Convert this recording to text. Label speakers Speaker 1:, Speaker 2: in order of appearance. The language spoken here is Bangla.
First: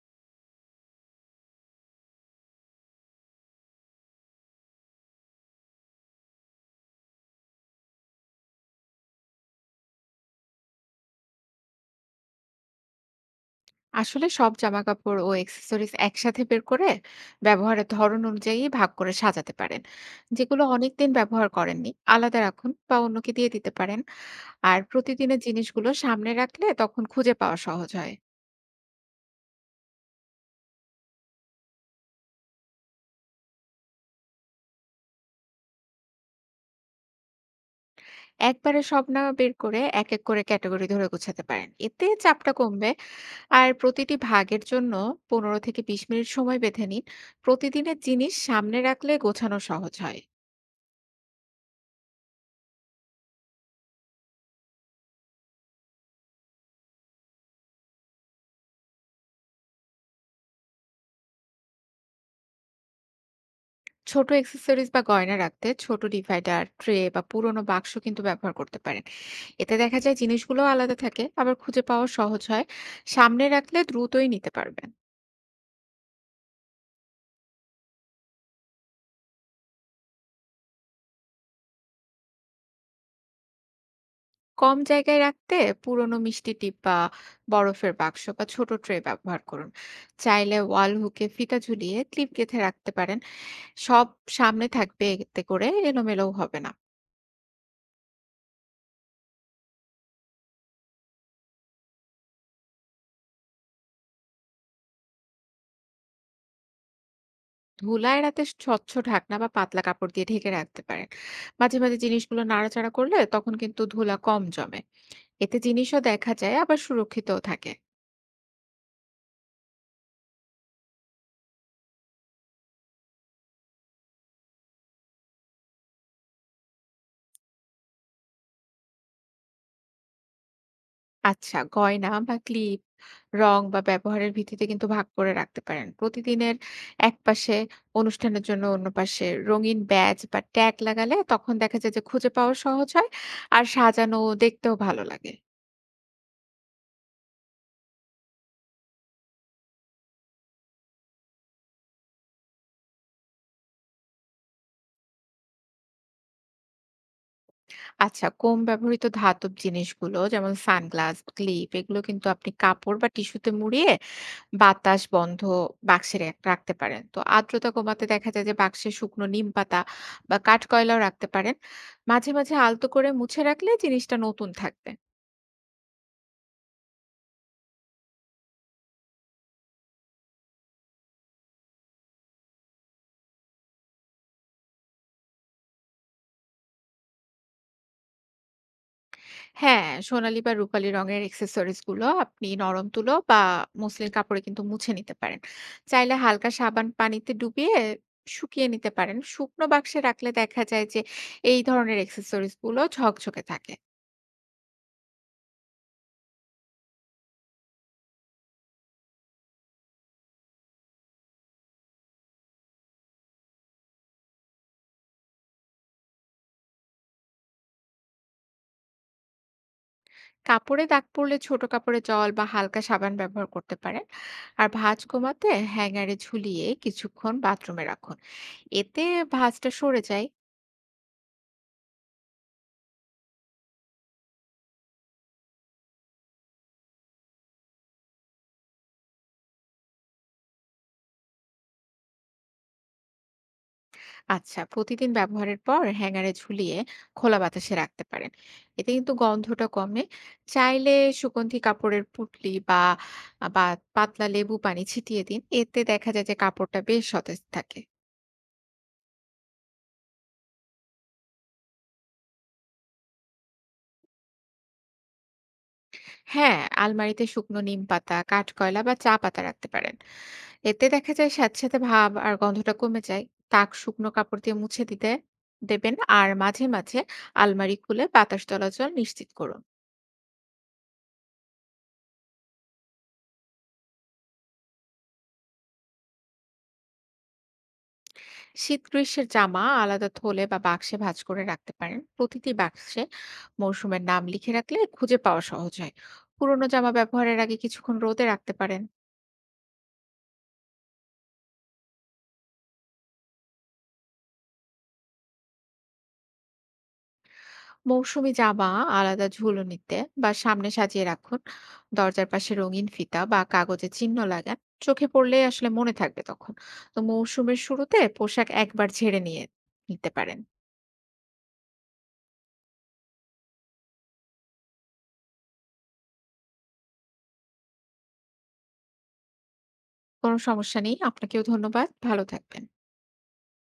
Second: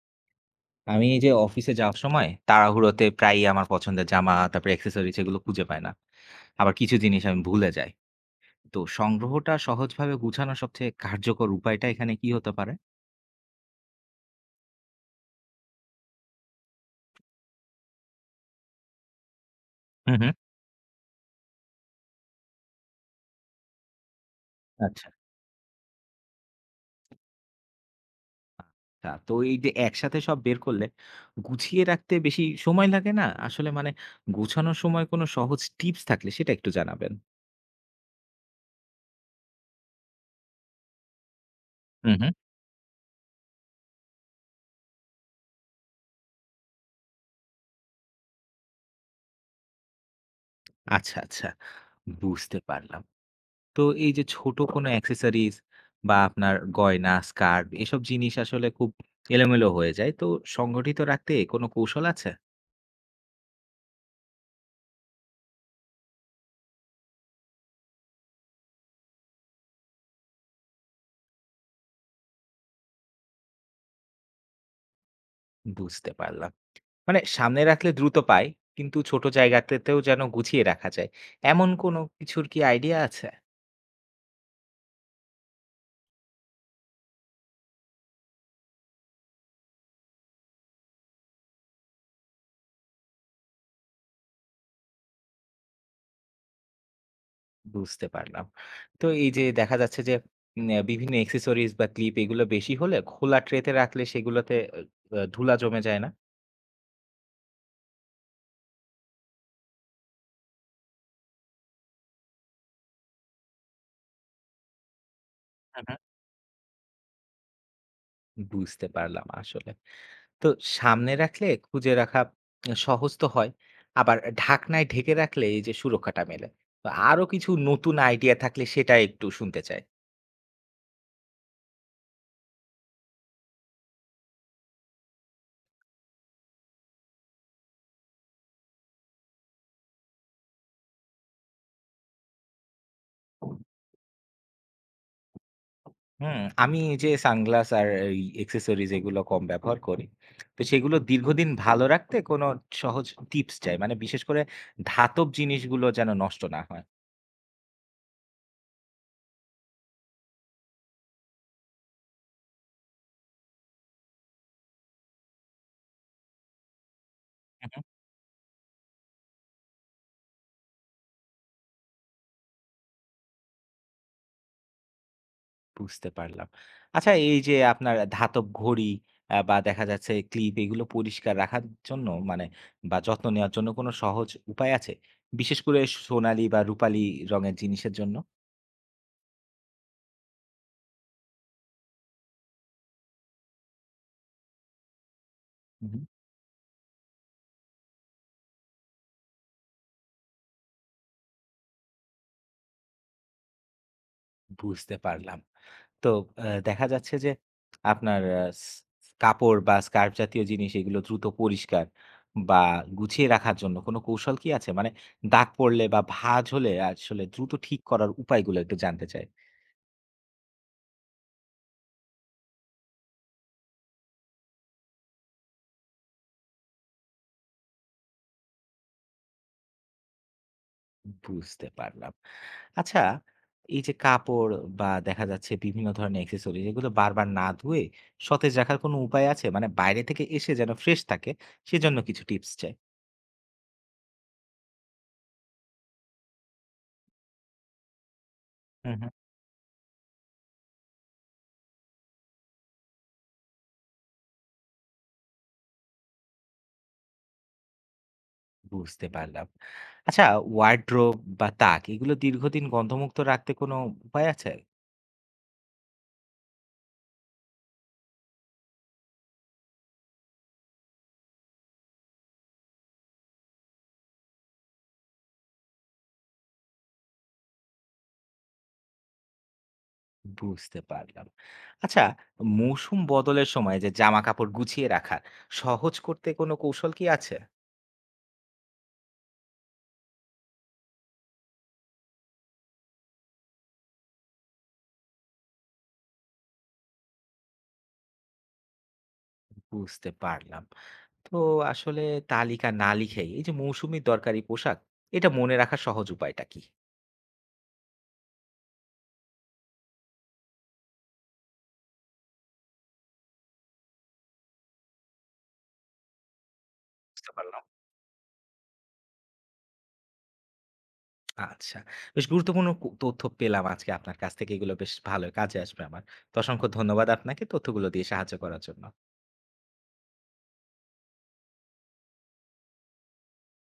Speaker 1: আমি এই যে অফিসে যাওয়ার সময় তাড়াহুড়োতে প্রায়ই আমার পছন্দের জামা তারপর অ্যাক্সেসরিজ এগুলো খুঁজে পাই না। আবার কিছু জিনিস আমি ভুলে যাই। তো সংগ্রহটা সহজভাবে গুছানোর সবচেয়ে কার্যকর উপায়টা এখানে কি হতে পারে?
Speaker 2: আসলে সব জামাকাপড় ও অ্যাক্সেসরিজ একসাথে বের করে ব্যবহারের ধরন অনুযায়ী ভাগ করে সাজাতে পারেন।
Speaker 1: হুম, হুম।
Speaker 2: যেগুলো অনেকদিন ব্যবহার করেননি আলাদা রাখুন বা অন্যকে দিয়ে দিতে পারেন। আর
Speaker 1: আচ্ছা,
Speaker 2: প্রতিদিনের জিনিসগুলো সামনে রাখলে তখন খুঁজে পাওয়া সহজ হয়।
Speaker 1: আচ্ছা, তো এই যে একসাথে সব বের করলে গুছিয়ে রাখতে বেশি সময় লাগে না আসলে, মানে গুছানোর সময় কোনো সহজ টিপস থাকলে সেটা একটু জানাবেন।
Speaker 2: একবারে সব না বের করে এক এক করে ক্যাটাগরি ধরে গোছাতে পারেন, এতে
Speaker 1: হুম, হুম।
Speaker 2: চাপটা কমবে। আর প্রতিটি ভাগের জন্য 15 থেকে 20 মিনিট সময় বেঁধে নিন। প্রতিদিনের জিনিস সামনে রাখলে গোছানো সহজ হয়।
Speaker 1: আচ্ছা, আচ্ছা, বুঝতে পারলাম। তো এই যে ছোট কোনো অ্যাক্সেসরিজ বা আপনার গয়না, স্কার্ফ এসব জিনিস আসলে খুব এলোমেলো হয়ে যায়। তো সংগঠিত রাখতে কোনো কৌশল আছে?
Speaker 2: ছোট অ্যাক্সেসরিজ বা গয়না রাখতে ছোট ডিভাইডার ট্রে বা পুরোনো বাক্স কিন্তু ব্যবহার করতে পারেন। এতে দেখা যায় জিনিসগুলো আলাদা থাকে, আবার খুঁজে পাওয়া সহজ হয়। সামনে রাখলে দ্রুতই নিতে পারবেন।
Speaker 1: বুঝতে পারলাম। মানে সামনে রাখলে দ্রুত পাই, কিন্তু ছোট জায়গাতেও যেন গুছিয়ে রাখা যায়। এমন কোনো কিছুর কি আইডিয়া আছে?
Speaker 2: কম জায়গায় রাখতে পুরোনো মিষ্টি ডিব্বা, বরফের বাক্স বা ছোট ট্রে ব্যবহার করুন। চাইলে ওয়াল হুকে ফিতা ঝুলিয়ে ক্লিপ গেঁথে রাখতে পারেন। সব সামনে থাকবে, এতে করে এলোমেলোও হবে না।
Speaker 1: বুঝতে পারলাম। তো এই যে দেখা যাচ্ছে যে উম অ্যা বিভিন্ন অ্যাক্সেসরিজ বা ক্লিপ এগুলো বেশি হলে খোলা ট্রেতে রাখলে সেগুলোতে অ অ ধুলা জমে যায় না?
Speaker 2: ধুলা এড়াতে স্বচ্ছ ঢাকনা বা পাতলা কাপড় দিয়ে ঢেকে রাখতে পারেন। মাঝে মাঝে জিনিসগুলো নাড়াচাড়া করলে তখন কিন্তু ধুলা কম জমে। এতে
Speaker 1: হু, হু।
Speaker 2: জিনিসও দেখা যায়, আবার সুরক্ষিতও থাকে।
Speaker 1: বুঝতে পারলাম আসলে। তো সামনে রাখলে খুঁজে রাখা সহজ তো হয়, আবার ঢাকনায় ঢেকে রাখলে এই যে সুরক্ষাটা মেলে। তো আরো কিছু নতুন আইডিয়া থাকলে সেটা একটু শুনতে চাই।
Speaker 2: আচ্ছা, গয়না বা ক্লিপ রং বা ব্যবহারের ভিত্তিতে কিন্তু ভাগ করে রাখতে পারেন। প্রতিদিনের এক পাশে, অনুষ্ঠানের জন্য অন্য পাশে রঙিন ব্যাজ বা ট্যাগ লাগালে তখন দেখা যায় যে খুঁজে পাওয়া সহজ হয়। আর সাজানো দেখতেও ভালো লাগে।
Speaker 1: হুম, আমি এই যে সানগ্লাস আর এই এক্সেসরিজ এগুলো কম ব্যবহার করি, তো সেগুলো দীর্ঘদিন ভালো রাখতে কোনো সহজ টিপস চাই, মানে বিশেষ করে ধাতব জিনিসগুলো যেন নষ্ট না হয়।
Speaker 2: আচ্ছা, কম ব্যবহৃত ধাতব জিনিসগুলো যেমন সানগ্লাস, ক্লিপ এগুলো কিন্তু আপনি কাপড় বা টিস্যুতে মুড়িয়ে বাতাস বন্ধ বাক্সে রাখতে পারেন। তো আর্দ্রতা কমাতে দেখা যায় যে বাক্সে শুকনো নিমপাতা বা কাঠকয়লাও রাখতে পারেন। মাঝে মাঝে আলতো করে মুছে রাখলে জিনিসটা নতুন থাকবে।
Speaker 1: বুঝতে পারলাম। আচ্ছা, এই যে আপনার ধাতব ঘড়ি বা দেখা যাচ্ছে ক্লিপ এগুলো পরিষ্কার রাখার জন্য, মানে বা যত্ন নেওয়ার জন্য কোনো সহজ উপায় আছে? বিশেষ করে সোনালী বা রূপালী রঙের জিনিসের জন্য?
Speaker 2: হ্যাঁ, সোনালী বা রূপালি রঙের অ্যাক্সেসরিজ গুলো আপনি নরম তুলো বা মসলিন কাপড়ে কিন্তু মুছে নিতে পারেন।
Speaker 1: হু, হু।
Speaker 2: চাইলে হালকা সাবান পানিতে ডুবিয়ে শুকিয়ে নিতে পারেন। শুকনো বাক্সে রাখলে দেখা যায় যে এই ধরনের অ্যাক্সেসরিজ গুলো ঝকঝকে থাকে।
Speaker 1: বুঝতে পারলাম। তো আ দেখা যাচ্ছে যে আপনার আ স কাপড় বা স্কার্ফ জাতীয় জিনিস এগুলো দ্রুত পরিষ্কার বা গুছিয়ে রাখার জন্য কোনো কৌশল কি আছে? মানে দাগ পড়লে বা ভাঁজ হলে আসলে দ্রুত ঠিক করার উপায়গুলো একটু জানতে চাই।
Speaker 2: কাপড়ে দাগ পড়লে ছোট কাপড়ে জল বা হালকা সাবান ব্যবহার করতে পারেন। আর ভাঁজ কমাতে হ্যাঙ্গারে ঝুলিয়ে কিছুক্ষণ বাথরুমে রাখুন। এতে ভাঁজটা সরে যায়।
Speaker 1: বুঝতে পারলাম। আচ্ছা, এই যে কাপড় বা দেখা যাচ্ছে বিভিন্ন ধরনের accessories এগুলো বারবার না ধুয়ে সতেজ রাখার কোনো উপায় আছে? মানে বাইরে থেকে এসে যেন ফ্রেশ থাকে সেজন্য কিছু টিপস চাই।
Speaker 2: আচ্ছা, প্রতিদিন ব্যবহারের পর হ্যাঙ্গারে ঝুলিয়ে খোলা বাতাসে রাখতে পারেন। এতে
Speaker 1: হুম, হুম।
Speaker 2: কিন্তু গন্ধটা কমে। চাইলে সুগন্ধি কাপড়ের পুঁটলি বা বা পাতলা লেবু পানি ছিটিয়ে দিন, এতে দেখা যায় যে কাপড়টা বেশ সতেজ থাকে।
Speaker 1: বুঝতে পারলাম। আচ্ছা, ওয়ারড্রোব বা তাক এগুলো দীর্ঘদিন গন্ধমুক্ত রাখতে কোনো উপায় আছে?
Speaker 2: হ্যাঁ, আলমারিতে শুকনো নিম পাতা, কাঠকয়লা বা চা পাতা রাখতে পারেন। এতে দেখা যায় সাথে সাথে ভাব আর গন্ধটা কমে যায়। তাক শুকনো কাপড় দিয়ে মুছে দিতে দেবেন। আর মাঝে মাঝে আলমারি খুলে বাতাস চলাচল নিশ্চিত করুন।
Speaker 1: বুঝতে পারলাম। আচ্ছা, মৌসুম বদলের সময় যে জামাকাপড় গুছিয়ে রাখা সহজ করতে কোনো কৌশল কি আছে?
Speaker 2: শীত গ্রীষ্মের জামা আলাদা থলে বা বাক্সে ভাঁজ করে রাখতে পারেন। প্রতিটি বাক্সে মৌসুমের নাম লিখে রাখলে খুঁজে পাওয়া সহজ হয়। পুরোনো জামা ব্যবহারের আগে কিছুক্ষণ রোদে রাখতে পারেন।
Speaker 1: বুঝতে পারলাম। তো আসলে তালিকা না লিখেই এই যে মৌসুমী দরকারি পোশাক, এটা মনে রাখার সহজ উপায়টা কি?
Speaker 2: মৌসুমী জামা আলাদা ঝুলনিতে বা সামনে সাজিয়ে রাখুন। দরজার পাশে রঙিন ফিতা বা কাগজে চিহ্ন লাগান। চোখে পড়লে আসলে মনে থাকবে তখন। তো
Speaker 1: বুঝতে
Speaker 2: মৌসুমের
Speaker 1: পারলাম।
Speaker 2: শুরুতে পোশাক একবার ঝেড়ে নিয়ে নিতে পারেন।
Speaker 1: আচ্ছা। বেশ গুরুত্বপূর্ণ তথ্য পেলাম আজকে আপনার কাছ থেকে। এগুলো বেশ ভালো কাজে আসবে আমার। তো অসংখ্য ধন্যবাদ আপনাকে তথ্যগুলো দিয়ে সাহায্য করার জন্য।
Speaker 2: কোনো সমস্যা নেই, আপনাকেও ধন্যবাদ, ভালো থাকবেন।